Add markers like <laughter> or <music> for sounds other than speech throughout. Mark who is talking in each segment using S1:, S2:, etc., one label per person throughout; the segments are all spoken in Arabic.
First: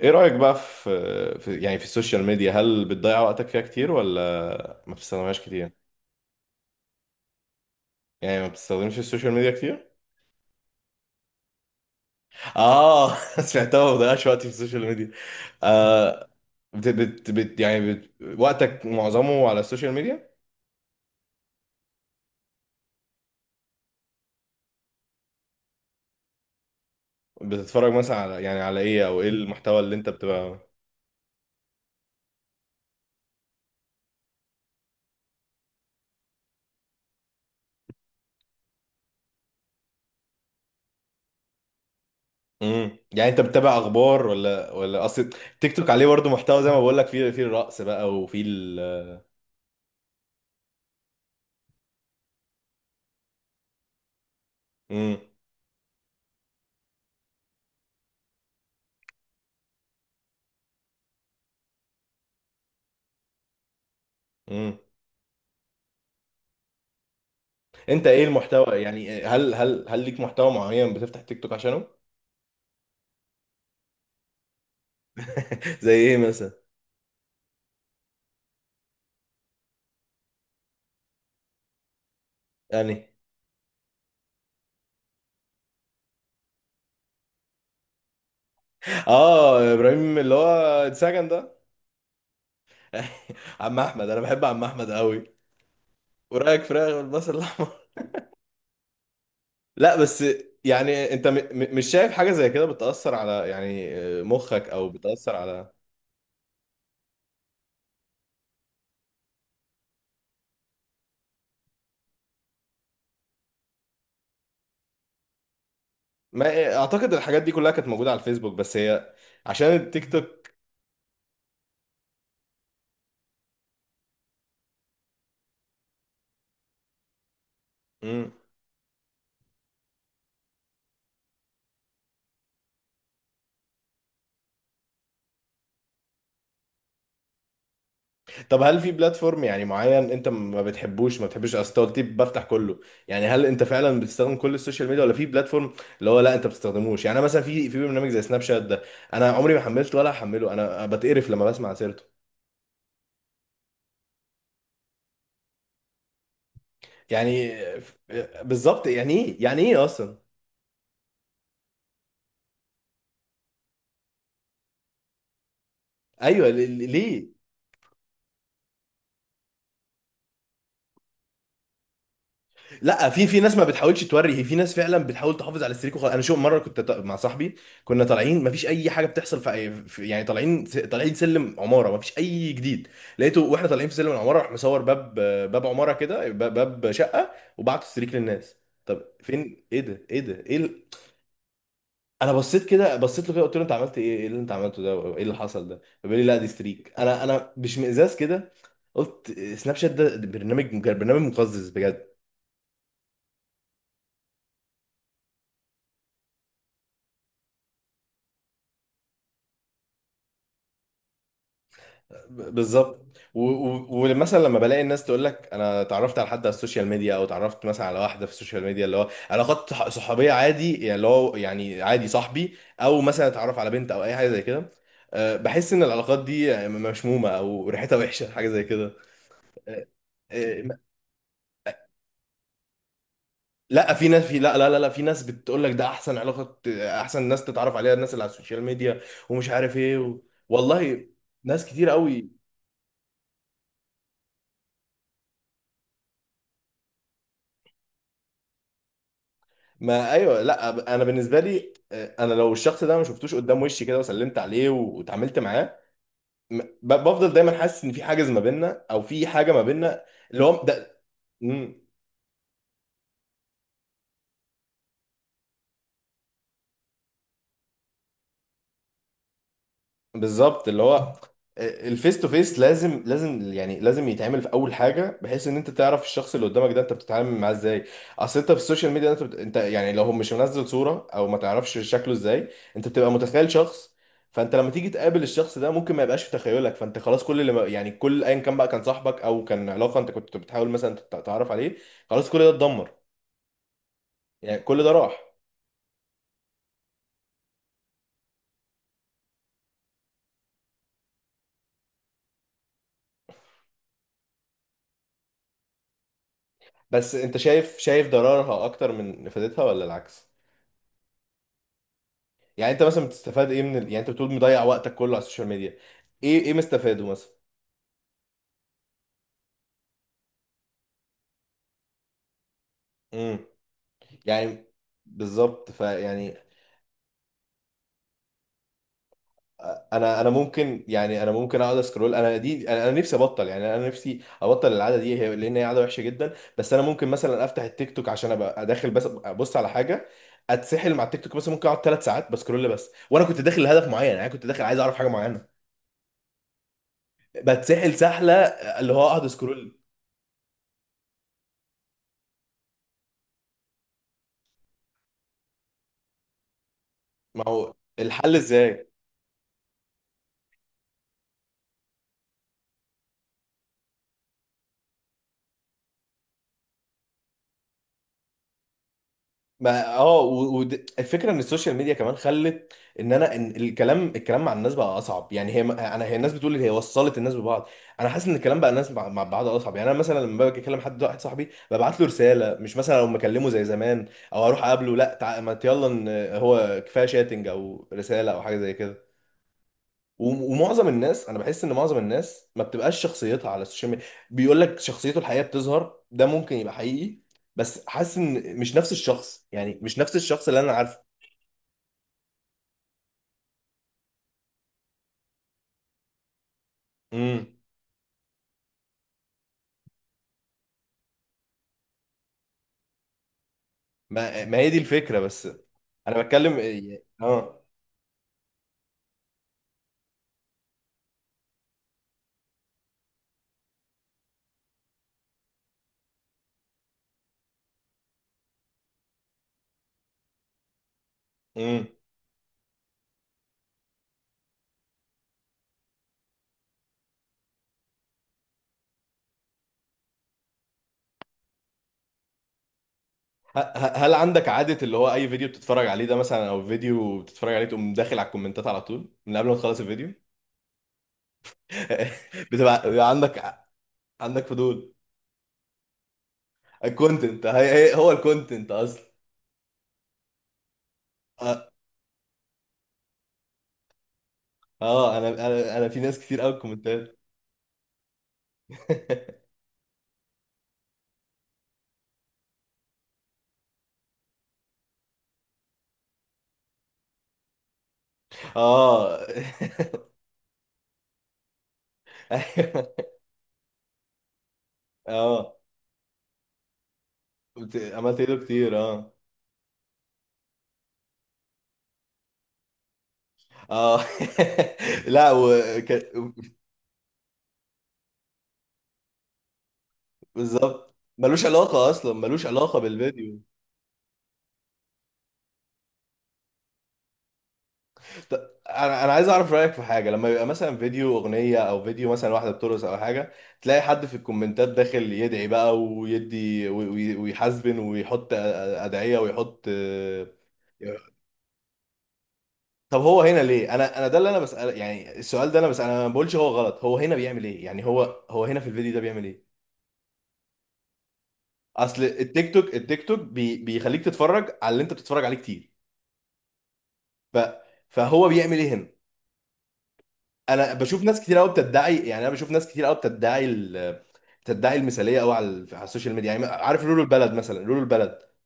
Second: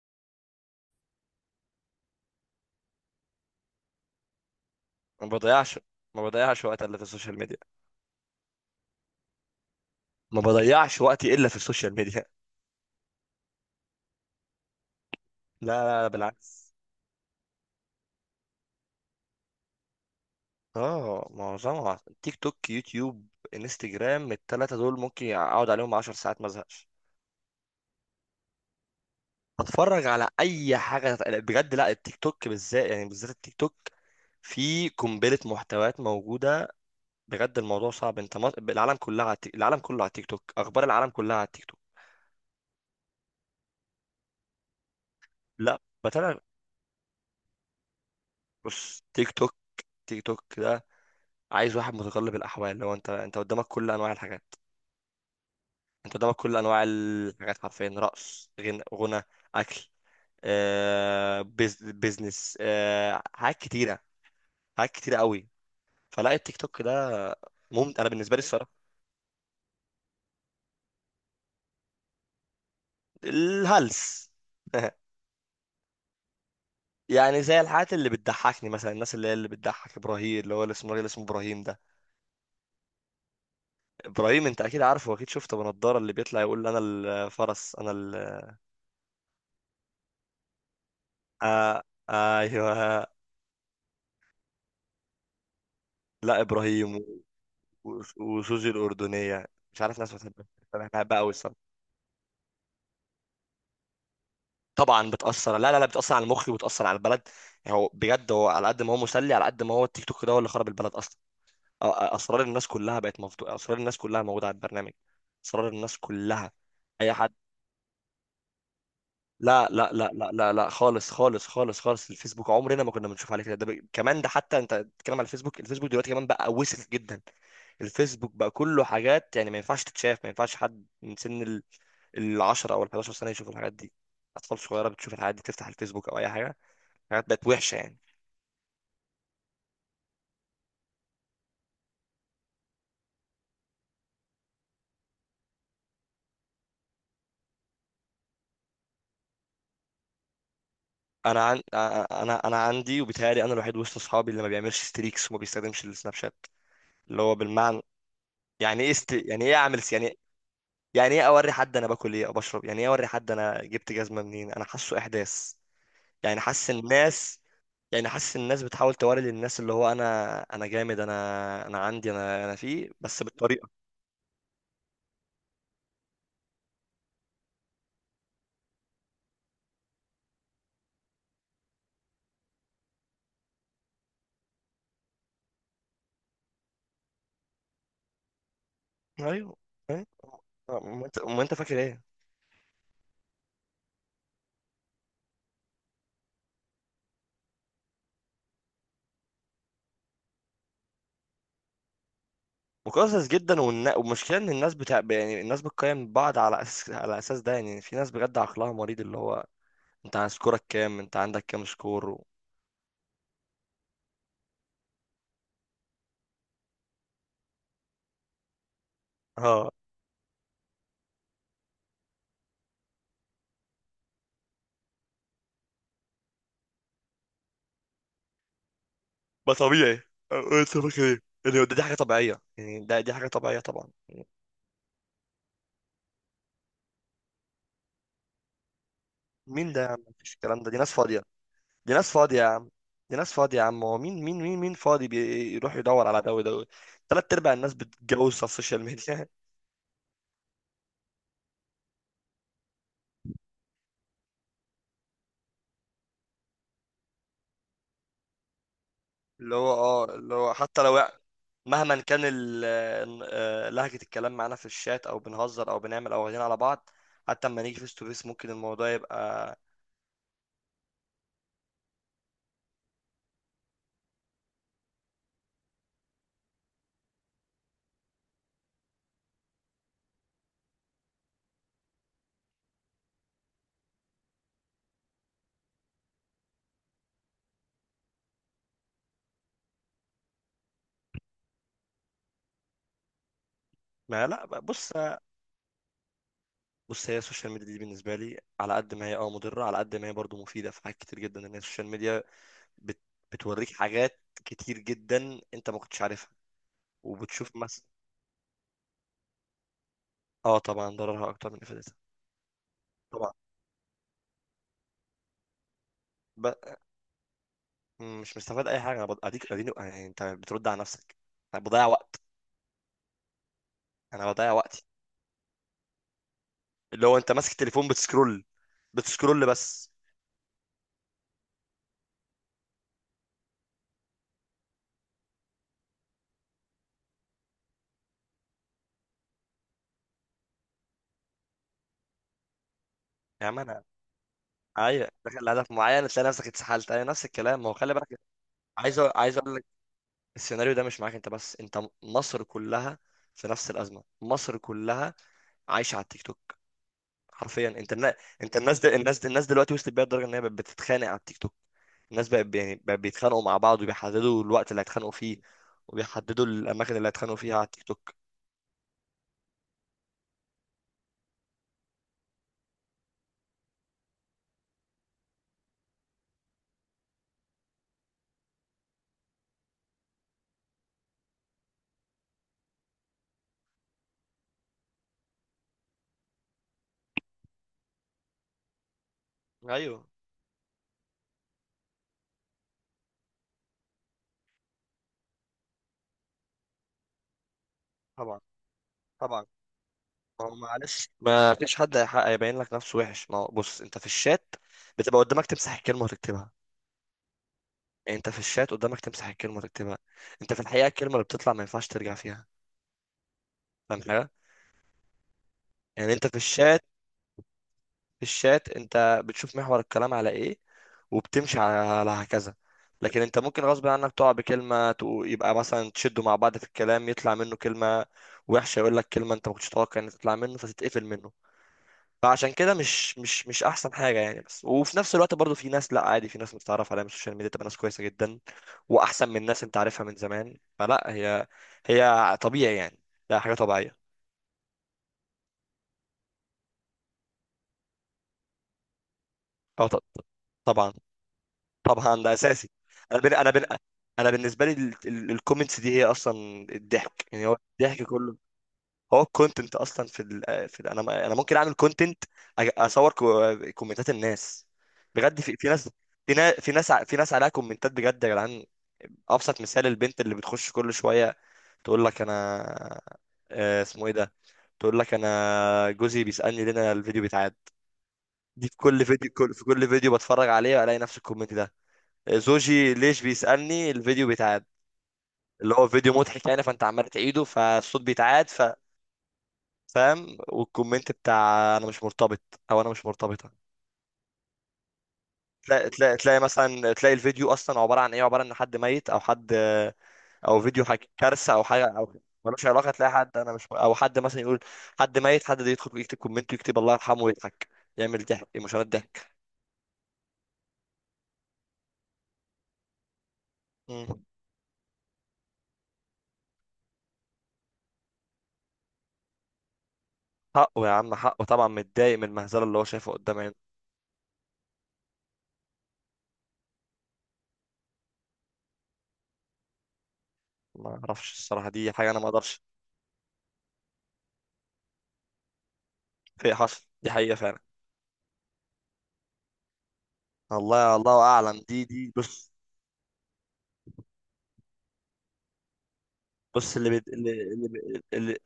S1: ايه رأيك بقى في يعني في السوشيال ميديا؟ هل بتضيع وقتك فيها كتير ولا ما
S2: ما
S1: بتستخدمهاش كتير؟
S2: بضيعش ما بضيعش وقت الا في السوشيال ميديا.
S1: يعني ما بتستخدمش السوشيال ميديا كتير؟
S2: ما بضيعش وقتي الا في السوشيال ميديا.
S1: اه. <laughs> سمعتها ما بضيعش وقتي في السوشيال ميديا.
S2: <laughs> لا لا، لا
S1: آه،
S2: بالعكس.
S1: بت بت بت يعني بت وقتك معظمه على السوشيال ميديا؟
S2: اه، معظمها تيك توك، يوتيوب، انستجرام. التلاتة دول ممكن اقعد عليهم 10 ساعات ما ازهقش.
S1: بتتفرج مثلا على ايه او ايه المحتوى اللي
S2: اتفرج
S1: انت
S2: على
S1: بتبقى؟
S2: اي حاجة بجد. لا التيك توك بالذات، يعني بالذات التيك توك. في قنبلة محتويات موجودة. بجد الموضوع صعب. العالم كلها على العالم كله على التيك توك. اخبار العالم كلها على التيك توك.
S1: يعني انت بتتابع اخبار ولا اصل تيك
S2: لا،
S1: توك عليه برضه
S2: بتابع.
S1: محتوى زي ما بقول لك، فيه الرقص بقى وفيه
S2: بص،
S1: ال...
S2: تيك توك، تيك توك ده عايز واحد متقلب الاحوال. لو انت قدامك كل انواع الحاجات، انت قدامك كل انواع الحاجات حرفيا. رقص، غنى، اكل، بيزنس، حاجات كتيره.
S1: امم
S2: حاجات كتيره قوي. فلا، التيك توك ده ممتع
S1: انت
S2: انا
S1: ايه
S2: بالنسبه لي الصراحه.
S1: المحتوى، يعني هل ليك محتوى معين بتفتح تيك توك عشانه؟
S2: الهلس.
S1: <laughs> زي ايه مثلا؟
S2: <laughs> يعني زي الحاجات اللي بتضحكني مثلا. الناس اللي هي اللي بتضحك، ابراهيم اللي هو الاسمراني، اللي اسمه، الراجل اسمه ابراهيم ده.
S1: يعني
S2: ابراهيم انت اكيد عارفه واكيد شفته، بنضاره، اللي بيطلع يقول انا الفرس، انا
S1: اه ابراهيم اللي هو اتسجن ده؟
S2: آه... آه، ايوه.
S1: <laughs> عم احمد، انا بحب عم احمد قوي.
S2: لا،
S1: ورايك فراخ
S2: ابراهيم.
S1: بالبصل الاحمر. <laughs>
S2: وسوزي الأردنية. مش
S1: لا
S2: عارف، ناس
S1: بس،
S2: بتحبها. أنا
S1: يعني
S2: بحبها
S1: انت
S2: أوي
S1: م
S2: الصراحة.
S1: م مش شايف حاجه زي كده بتاثر على، مخك او
S2: طبعا
S1: بتاثر
S2: بتأثر،
S1: على...
S2: لا لا لا، بتأثر على مخي وبتأثر على البلد. يعني هو بجد، هو على قد ما هو مسلي، على قد ما هو التيك توك ده هو اللي خرب البلد أصلا. أسرار الناس كلها بقت مفتوحة. أسرار الناس كلها موجودة على البرنامج. أسرار الناس
S1: ما
S2: كلها.
S1: آه،
S2: أي
S1: اعتقد
S2: حد.
S1: الحاجات دي كلها كانت موجوده على الفيسبوك، بس هي عشان
S2: لا لا
S1: التيك
S2: لا لا لا لا، خالص خالص خالص خالص. الفيسبوك عمرنا ما كنا بنشوف عليه كده. ده كمان، ده حتى أنت بتتكلم على الفيسبوك. الفيسبوك دلوقتي كمان بقى وسخ جدا.
S1: توك.
S2: الفيسبوك بقى كله حاجات يعني ما ينفعش تتشاف. ما ينفعش حد من سن العشرة او ال11 سنه يشوفوا الحاجات دي. اطفال صغيره بتشوف الحاجات دي، تفتح الفيسبوك او اي حاجه. الحاجات بقت وحشه يعني.
S1: طب هل في بلاتفورم يعني معين انت ما بتحبش؟ اصل أنت قلت لي بفتح كله. يعني هل انت فعلا بتستخدم كل السوشيال ميديا ولا في بلاتفورم اللي هو لا انت ما بتستخدموش؟ يعني انا مثلا في برنامج زي سناب شات ده انا عمري ما حملته ولا هحمله، انا بتقرف لما
S2: انا عن...
S1: بسمع سيرته.
S2: انا انا عندي، وبيتهيألي انا الوحيد وسط اصحابي اللي ما بيعملش ستريكس وما بيستخدمش السناب شات. اللي هو
S1: يعني
S2: بالمعنى،
S1: ف-
S2: يعني
S1: بالظبط،
S2: ايه
S1: يعني ايه،
S2: يعني ايه
S1: يعني
S2: اعمل
S1: ايه اصلا؟
S2: يعني، يعني ايه اوري حد انا باكل ايه او بشرب، يعني ايه اوري حد انا جبت جزمه منين، انا حاسه احداث. يعني
S1: ايوه
S2: حاسس
S1: ليه؟
S2: الناس يعني حاسس الناس بتحاول توري للناس اللي هو انا، انا جامد، انا عندي، انا فيه،
S1: لا
S2: بس
S1: في ناس ما
S2: بالطريقه.
S1: بتحاولش توري، هي في ناس فعلا بتحاول تحافظ على السريك وخلاص. انا شو مره كنت مع صاحبي، كنا طالعين ما فيش اي حاجه بتحصل في، طالعين، طالعين سلم عماره، ما فيش اي جديد. لقيته واحنا طالعين في سلم العماره راح مصور باب، باب عماره كده، باب شقه، وبعت السريك للناس. طب
S2: ايوه.
S1: فين؟ ايه ده،
S2: أيوه.
S1: ايه ده، ايه ال...؟
S2: ما انت فاكر ايه؟
S1: انا بصيت كده، بصيت له كده، قلت له انت عملت ايه اللي انت عملته ده، ايه اللي حصل ده؟ فبيقول لي لا دي ستريك. انا باشمئزاز كده قلت سناب شات ده برنامج مقزز بجد.
S2: مقزز جدا، والمشكله ان الناس بتاع، يعني الناس بتقيم بعض على اساس ده، يعني في ناس بجد عقلها مريض. اللي هو انت عن سكورك كام، انت عندك كام سكور
S1: بالظبط. ومثلا لما بلاقي الناس تقول لك انا اتعرفت على حد على السوشيال ميديا، او اتعرفت مثلا على واحده في السوشيال ميديا، اللي هو علاقات
S2: اه.
S1: صحوبيه عادي، يعني اللي هو يعني عادي صاحبي، او مثلا اتعرف على بنت او اي حاجه زي كده. أه، بحس ان العلاقات دي مشمومه او ريحتها وحشه حاجه زي كده.
S2: ما
S1: أه،
S2: طبيعي. أه، انت
S1: أه،
S2: فاكر ايه يعني؟ دي حاجه طبيعيه، يعني ده دي حاجه طبيعيه طبعا.
S1: لا في ناس، لا لا لا لا، في ناس بتقول لك ده احسن علاقه، احسن ناس تتعرف عليها الناس اللي على السوشيال ميديا، ومش
S2: مين
S1: عارف
S2: ده يا
S1: ايه
S2: عم،
S1: و...
S2: مفيش الكلام ده، دي ناس
S1: والله
S2: فاضيه.
S1: ناس كتير
S2: دي ناس فاضيه
S1: قوي.
S2: يا عم. دي ناس فاضيه يا عم. هو مين فاضي بيروح يدور على ده وده؟ ثلاث ارباع الناس بتتجوز على السوشيال ميديا.
S1: ما ايوه، لا انا بالنسبه لي آه، انا لو الشخص ده ما شفتوش قدام وشي كده وسلمت عليه واتعاملت معاه، بفضل دايما حاسس ان في حاجز ما بيننا او في حاجه
S2: اللي
S1: ما
S2: هو
S1: بيننا،
S2: اه اللي
S1: اللي
S2: هو
S1: هو
S2: حتى لو
S1: ده.
S2: يعني، مهما كان لهجة الكلام معانا في الشات، او بنهزر او بنعمل، او واخدين على بعض، حتى اما نيجي فيس تو فيس ممكن الموضوع يبقى.
S1: بالظبط، اللي هو الفيس تو فيس لازم، لازم يتعمل في اول حاجه بحيث ان انت تعرف الشخص اللي قدامك ده انت بتتعامل معاه ازاي. اصل انت في السوشيال ميديا انت بت... انت يعني لو هو مش منزل صوره او ما تعرفش شكله ازاي، انت بتبقى متخيل شخص، فانت لما تيجي تقابل الشخص ده ممكن ما يبقاش في تخيلك. فانت خلاص كل اللي ما... يعني كل، ايا كان بقى كان صاحبك او كان علاقه انت كنت بتحاول مثلا تعرف عليه، خلاص كل ده اتدمر،
S2: ما لا،
S1: يعني كل ده
S2: بص،
S1: راح.
S2: بص هي السوشيال ميديا دي بالنسبة لي، على قد ما هي اه مضرة، على قد ما هي برضو مفيدة في حاجات كتير جدا. ان هي السوشيال ميديا بت... بتوريك حاجات كتير جدا انت ما كنتش عارفها،
S1: بس انت
S2: وبتشوف
S1: شايف
S2: مثلا.
S1: شايف ضررها اكتر من فائدتها ولا العكس؟
S2: اه طبعا، ضررها اكتر من افادتها.
S1: يعني انت مثلا
S2: طبعا.
S1: بتستفاد ايه من ال...؟ يعني انت بتقول مضيع وقتك كله على السوشيال ميديا، ايه
S2: ب...
S1: مستفاده مثلا؟
S2: مش مستفاد اي حاجة. انا اديك، اديني يعني، انت بترد على نفسك. أنا بضيع وقت.
S1: امم
S2: انا بضيع
S1: يعني
S2: وقتي.
S1: بالظبط، فيعني
S2: اللي هو انت ماسك تليفون بتسكرول بس.
S1: انا ممكن، يعني انا ممكن اقعد اسكرول. انا دي انا نفسي ابطل، يعني انا نفسي ابطل العاده دي، هي لان هي عاده وحشه جدا. بس انا ممكن مثلا افتح التيك توك عشان ابقى داخل بس ابص على حاجه، اتسحل مع التيك توك، مثلا ممكن اقعد 3 ساعات بسكرول بس وانا كنت
S2: يا عم
S1: داخل
S2: انا،
S1: لهدف معين، يعني كنت داخل عايز اعرف
S2: ايوه،
S1: حاجه
S2: دخل
S1: معينه.
S2: هدف معين تلاقي نفسك اتسحلت، ايوه نفس الكلام، ما هو خلي
S1: بتسحل
S2: بالك.
S1: سحله اللي هو اقعد
S2: عايز اقول لك،
S1: سكرول.
S2: السيناريو ده مش معاك انت بس، انت مصر كلها في نفس الازمه. مصر كلها عايشه على التيك توك
S1: ما
S2: حرفيا.
S1: هو
S2: انت النا...
S1: الحل
S2: انت الناس
S1: ازاي؟
S2: دل... الناس الناس دلوقتي وصلت بيها لدرجه ان هي بقت بتتخانق على التيك توك. الناس بقت يعني بقت بيتخانقوا مع بعض، وبيحددوا الوقت اللي هيتخانقوا فيه، وبيحددوا الاماكن اللي هيتخانقوا فيها على التيك توك.
S1: ما اه، والفكره ان السوشيال ميديا كمان خلت ان انا ان الكلام الكلام مع الناس بقى اصعب، يعني هي ما- انا هي الناس بتقول هي وصلت الناس ببعض. انا حاسس ان الكلام بقى الناس مع بعض اصعب، يعني انا مثلا لما باجي اكلم حد واحد صاحبي ببعت له رساله مش مثلا لو مكلمه زي زمان، او اروح اقابله، لا ما يلا إن هو كفايه شاتنج او رساله او حاجه زي كده.
S2: ايوه.
S1: ومعظم الناس انا بحس ان معظم الناس ما بتبقاش شخصيتها على السوشيال ميديا. بيقول لك شخصيته الحقيقيه بتظهر، ده ممكن يبقى حقيقي، بس حاسس
S2: طبعا.
S1: ان مش نفس الشخص،
S2: طبعا،
S1: يعني مش نفس
S2: ما
S1: الشخص
S2: هو
S1: اللي انا عارفه.
S2: معلش، ما فيش حد هيبين لك نفسه وحش. ما هو بص، انت في الشات بتبقى قدامك تمسح الكلمه وتكتبها.
S1: امم.
S2: يعني انت في الشات قدامك تمسح الكلمه وتكتبها. انت في الحقيقه الكلمه اللي بتطلع ما ينفعش ترجع فيها. فاهم حاجه؟
S1: ما هي دي الفكره بس.
S2: يعني
S1: انا
S2: انت في
S1: بتكلم.
S2: الشات
S1: اه.
S2: في الشات انت بتشوف محور الكلام على ايه، وبتمشي على هكذا. لكن انت ممكن غصب عنك تقع بكلمه، يبقى مثلا تشدوا مع بعض في الكلام، يطلع منه كلمه وحشه، يقول لك كلمه انت ما كنتش تتوقع ان تطلع منه فتتقفل منه.
S1: امم.
S2: فعشان كده مش احسن حاجه يعني. بس وفي نفس الوقت برضو في ناس، لا عادي، في ناس متعرف عليها من السوشيال ميديا تبقى ناس كويسه جدا واحسن من ناس انت عارفها من زمان، فلا هي، هي طبيعي يعني. ده حاجه طبيعيه.
S1: هل عندك عاده اللي هو اي فيديو بتتفرج عليه ده مثلا، او فيديو بتتفرج عليه تقوم داخل على الكومنتات على طول من قبل ما تخلص
S2: اه،
S1: الفيديو؟
S2: طبعا. طبعا ده
S1: <laughs>
S2: اساسي.
S1: بيبقى
S2: انا بن... انا
S1: عندك؟
S2: بن... انا
S1: عندك
S2: بالنسبه لي
S1: فضول؟
S2: الكومنتس دي هي اصلا الضحك،
S1: الكونتنت،
S2: يعني هو
S1: هي هي-
S2: الضحك
S1: هو
S2: كله.
S1: الكونتنت اصلا.
S2: هو الكونتنت اصلا في ال في ال، انا انا ممكن اعمل كونتنت، اصور كومنتات الناس.
S1: اه انا
S2: بجد في, في
S1: انا انا
S2: ناس
S1: في ناس
S2: في
S1: كتير قوي
S2: ناس في ناس ع- في
S1: كومنتات.
S2: ناس عليها كومنتات، بجد يا جدعان.
S1: <laughs>
S2: ابسط مثال البنت اللي بتخش كل شويه تقول لك انا، اسمه ايه ده، تقول لك انا جوزي بيسالني ليه انا الفيديو بيتعاد. دي في كل
S1: اه.
S2: فيديو، كل فيديو بتفرج عليه الاقي نفس الكومنت ده.
S1: <laughs>
S2: زوجي
S1: ايوه.
S2: ليش بيسالني الفيديو بيتعاد.
S1: اه
S2: اللي هو فيديو مضحك يعني، فانت عمال تعيده فالصوت
S1: عملت له
S2: بيتعاد.
S1: كتير. اه،
S2: فاهم؟ والكومنت بتاع انا مش مرتبط، او انا مش مرتبطه.
S1: اه. <laughs> لا،
S2: تلاقي تلاقي
S1: وكان
S2: تلاقي مثلا، تلاقي الفيديو اصلا عباره عن ايه، عباره عن حد ميت او حد، او فيديو
S1: بالظبط
S2: حاجة
S1: ملوش
S2: كارثه او
S1: علاقة
S2: حاجه،
S1: أصلا،
S2: او
S1: ملوش
S2: ملوش
S1: علاقة
S2: علاقه. تلاقي حد
S1: بالفيديو.
S2: انا مش، او حد مثلا يقول حد ميت، حد ده يدخل يكتب كومنت ويكتب الله يرحمه ويضحك، يعمل ضحك،
S1: ط-
S2: مشاهدات،
S1: أنا عايز
S2: ضحك.
S1: أعرف رأيك في حاجة. لما يبقى مثلا فيديو أغنية، أو فيديو مثلا واحدة بترقص أو حاجة، تلاقي حد في
S2: مم.
S1: الكومنتات داخل يدعي بقى ويدي ويحزبن ويحط أدعية ويحط.
S2: حقه يا عم، حقه طبعا، متضايق من المهزله اللي هو
S1: طب
S2: شايفها
S1: هو
S2: قدام
S1: هنا
S2: عينه.
S1: ليه؟ انا ده اللي انا بسأل، يعني السؤال ده. انا بس انا ما بقولش هو غلط، هو هنا بيعمل ايه؟ يعني هو هنا في الفيديو ده بيعمل ايه؟
S2: ما اعرفش الصراحه، دي
S1: اصل
S2: حاجه انا ما
S1: التيك
S2: اقدرش.
S1: توك، بيخليك تتفرج على اللي انت بتتفرج عليه كتير،
S2: في، حصل، دي حقيقه
S1: ف
S2: فعلا.
S1: فهو بيعمل ايه هنا؟ انا
S2: الله،
S1: بشوف ناس
S2: الله
S1: كتير قوي
S2: اعلم. دي
S1: بتدعي،
S2: دي
S1: يعني انا بشوف
S2: بص.
S1: ناس كتير قوي بتدعي ال-، بتدعي المثاليه قوي على السوشيال ميديا، يعني
S2: بص
S1: عارف
S2: اللي
S1: لولو
S2: بت...
S1: البلد
S2: اللي,
S1: مثلا، لولو البلد.
S2: اللي,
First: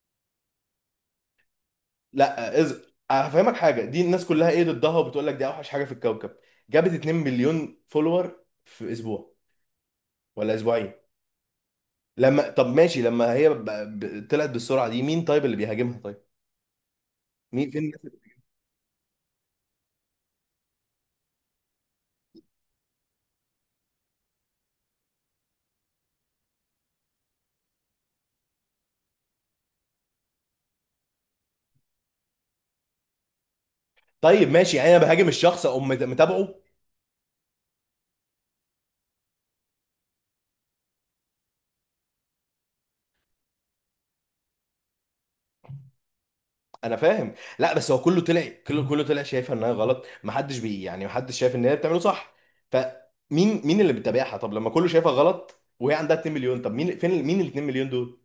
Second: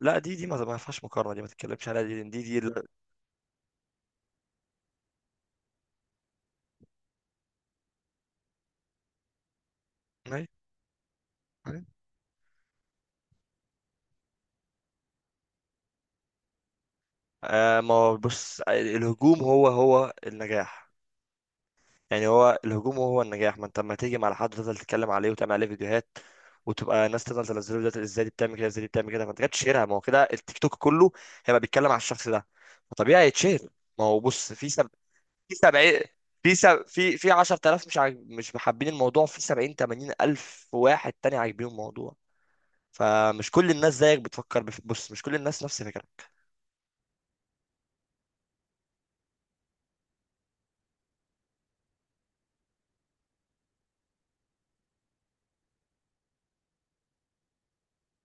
S2: لا دي ما فيهاش مقارنه، دي ما تتكلمش عليها دي، لأن دي
S1: لا
S2: دي لا-
S1: هفهمك حاجه. دي الناس كلها ايه ضدها وبتقول لك دي اوحش حاجه في الكوكب، جابت 2 مليون فولور في اسبوع
S2: أيوة،
S1: ولا اسبوعين.
S2: أيوة.
S1: لما طب ماشي، لما هي طلعت بالسرعه دي، مين طيب اللي بيهاجمها؟ طيب مين؟ فين
S2: ما
S1: الناس
S2: هو
S1: اللي...؟
S2: بص، الهجوم هو هو النجاح، يعني هو الهجوم هو النجاح. ما انت لما تيجي مع حد وتفضل تتكلم عليه وتعمل عليه فيديوهات، وتبقى ناس تفضل تنزله فيديوهات، ازاي دي بتعمل كده، ازاي دي بتعمل كده، ما انت جاتش شيرها. ما هو كده، التيك توك كله هيبقى بيتكلم على الشخص ده فطبيعي يتشهر. ما هو
S1: طيب
S2: بص، في
S1: ماشي،
S2: سب...
S1: يعني انا بهاجم
S2: في
S1: الشخص اقوم
S2: سبعين
S1: متابعه؟
S2: في سب... في في 10000 مش محبين الموضوع، في 70 80 الف واحد تاني عاجبين الموضوع. فمش كل الناس زيك بتفكر، بص، مش كل الناس نفس فكرك.
S1: انا فاهم. لا بس هو كله طلع، كله طلع شايفها انها غلط، ما حدش بي يعني ما حدش شايف ان هي بتعمله صح، فمين؟ مين اللي بيتابعها؟ طب لما كله شايفها غلط وهي عندها 2 مليون، طب مين؟ ال 2 مليون دول؟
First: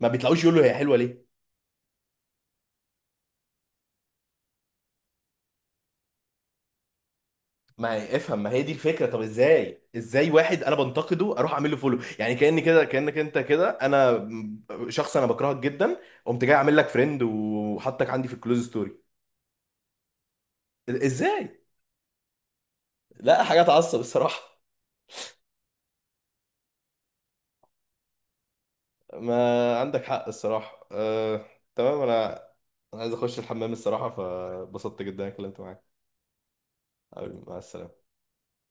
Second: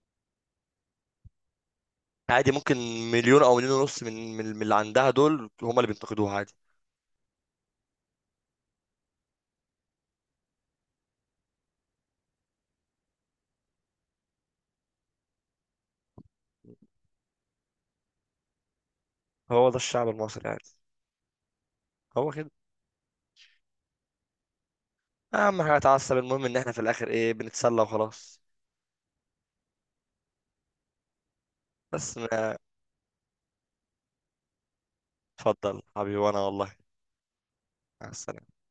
S1: ما بيطلعوش يقولوا هي حلوه ليه.
S2: عادي، ممكن مليون او مليون ونص من اللي عندها دول هم اللي بينتقدوها، عادي.
S1: ما افهم، ما هي دي الفكره. طب ازاي واحد انا بنتقده اروح اعمل له فولو؟ يعني كاني كده، كانك انت كده انا شخص انا بكرهك جدا، قمت جاي اعمل لك فريند وحطك عندي في الكلوز ستوري؟
S2: هو ده الشعب المصري، عادي،
S1: ازاي؟
S2: هو كده.
S1: لا حاجه تعصب الصراحه.
S2: اهم حاجه اتعصب، المهم ان احنا في الاخر ايه؟ بنتسلى وخلاص.
S1: ما عندك حق الصراحه، أه... تمام.
S2: بس
S1: انا
S2: ما،
S1: أنا عايز اخش الحمام الصراحه، فبسطت جدا إني اتكلمت
S2: اتفضل
S1: معاك.
S2: حبيبي، وانا والله.
S1: حبيبي، مع السلامه.
S2: مع السلامة.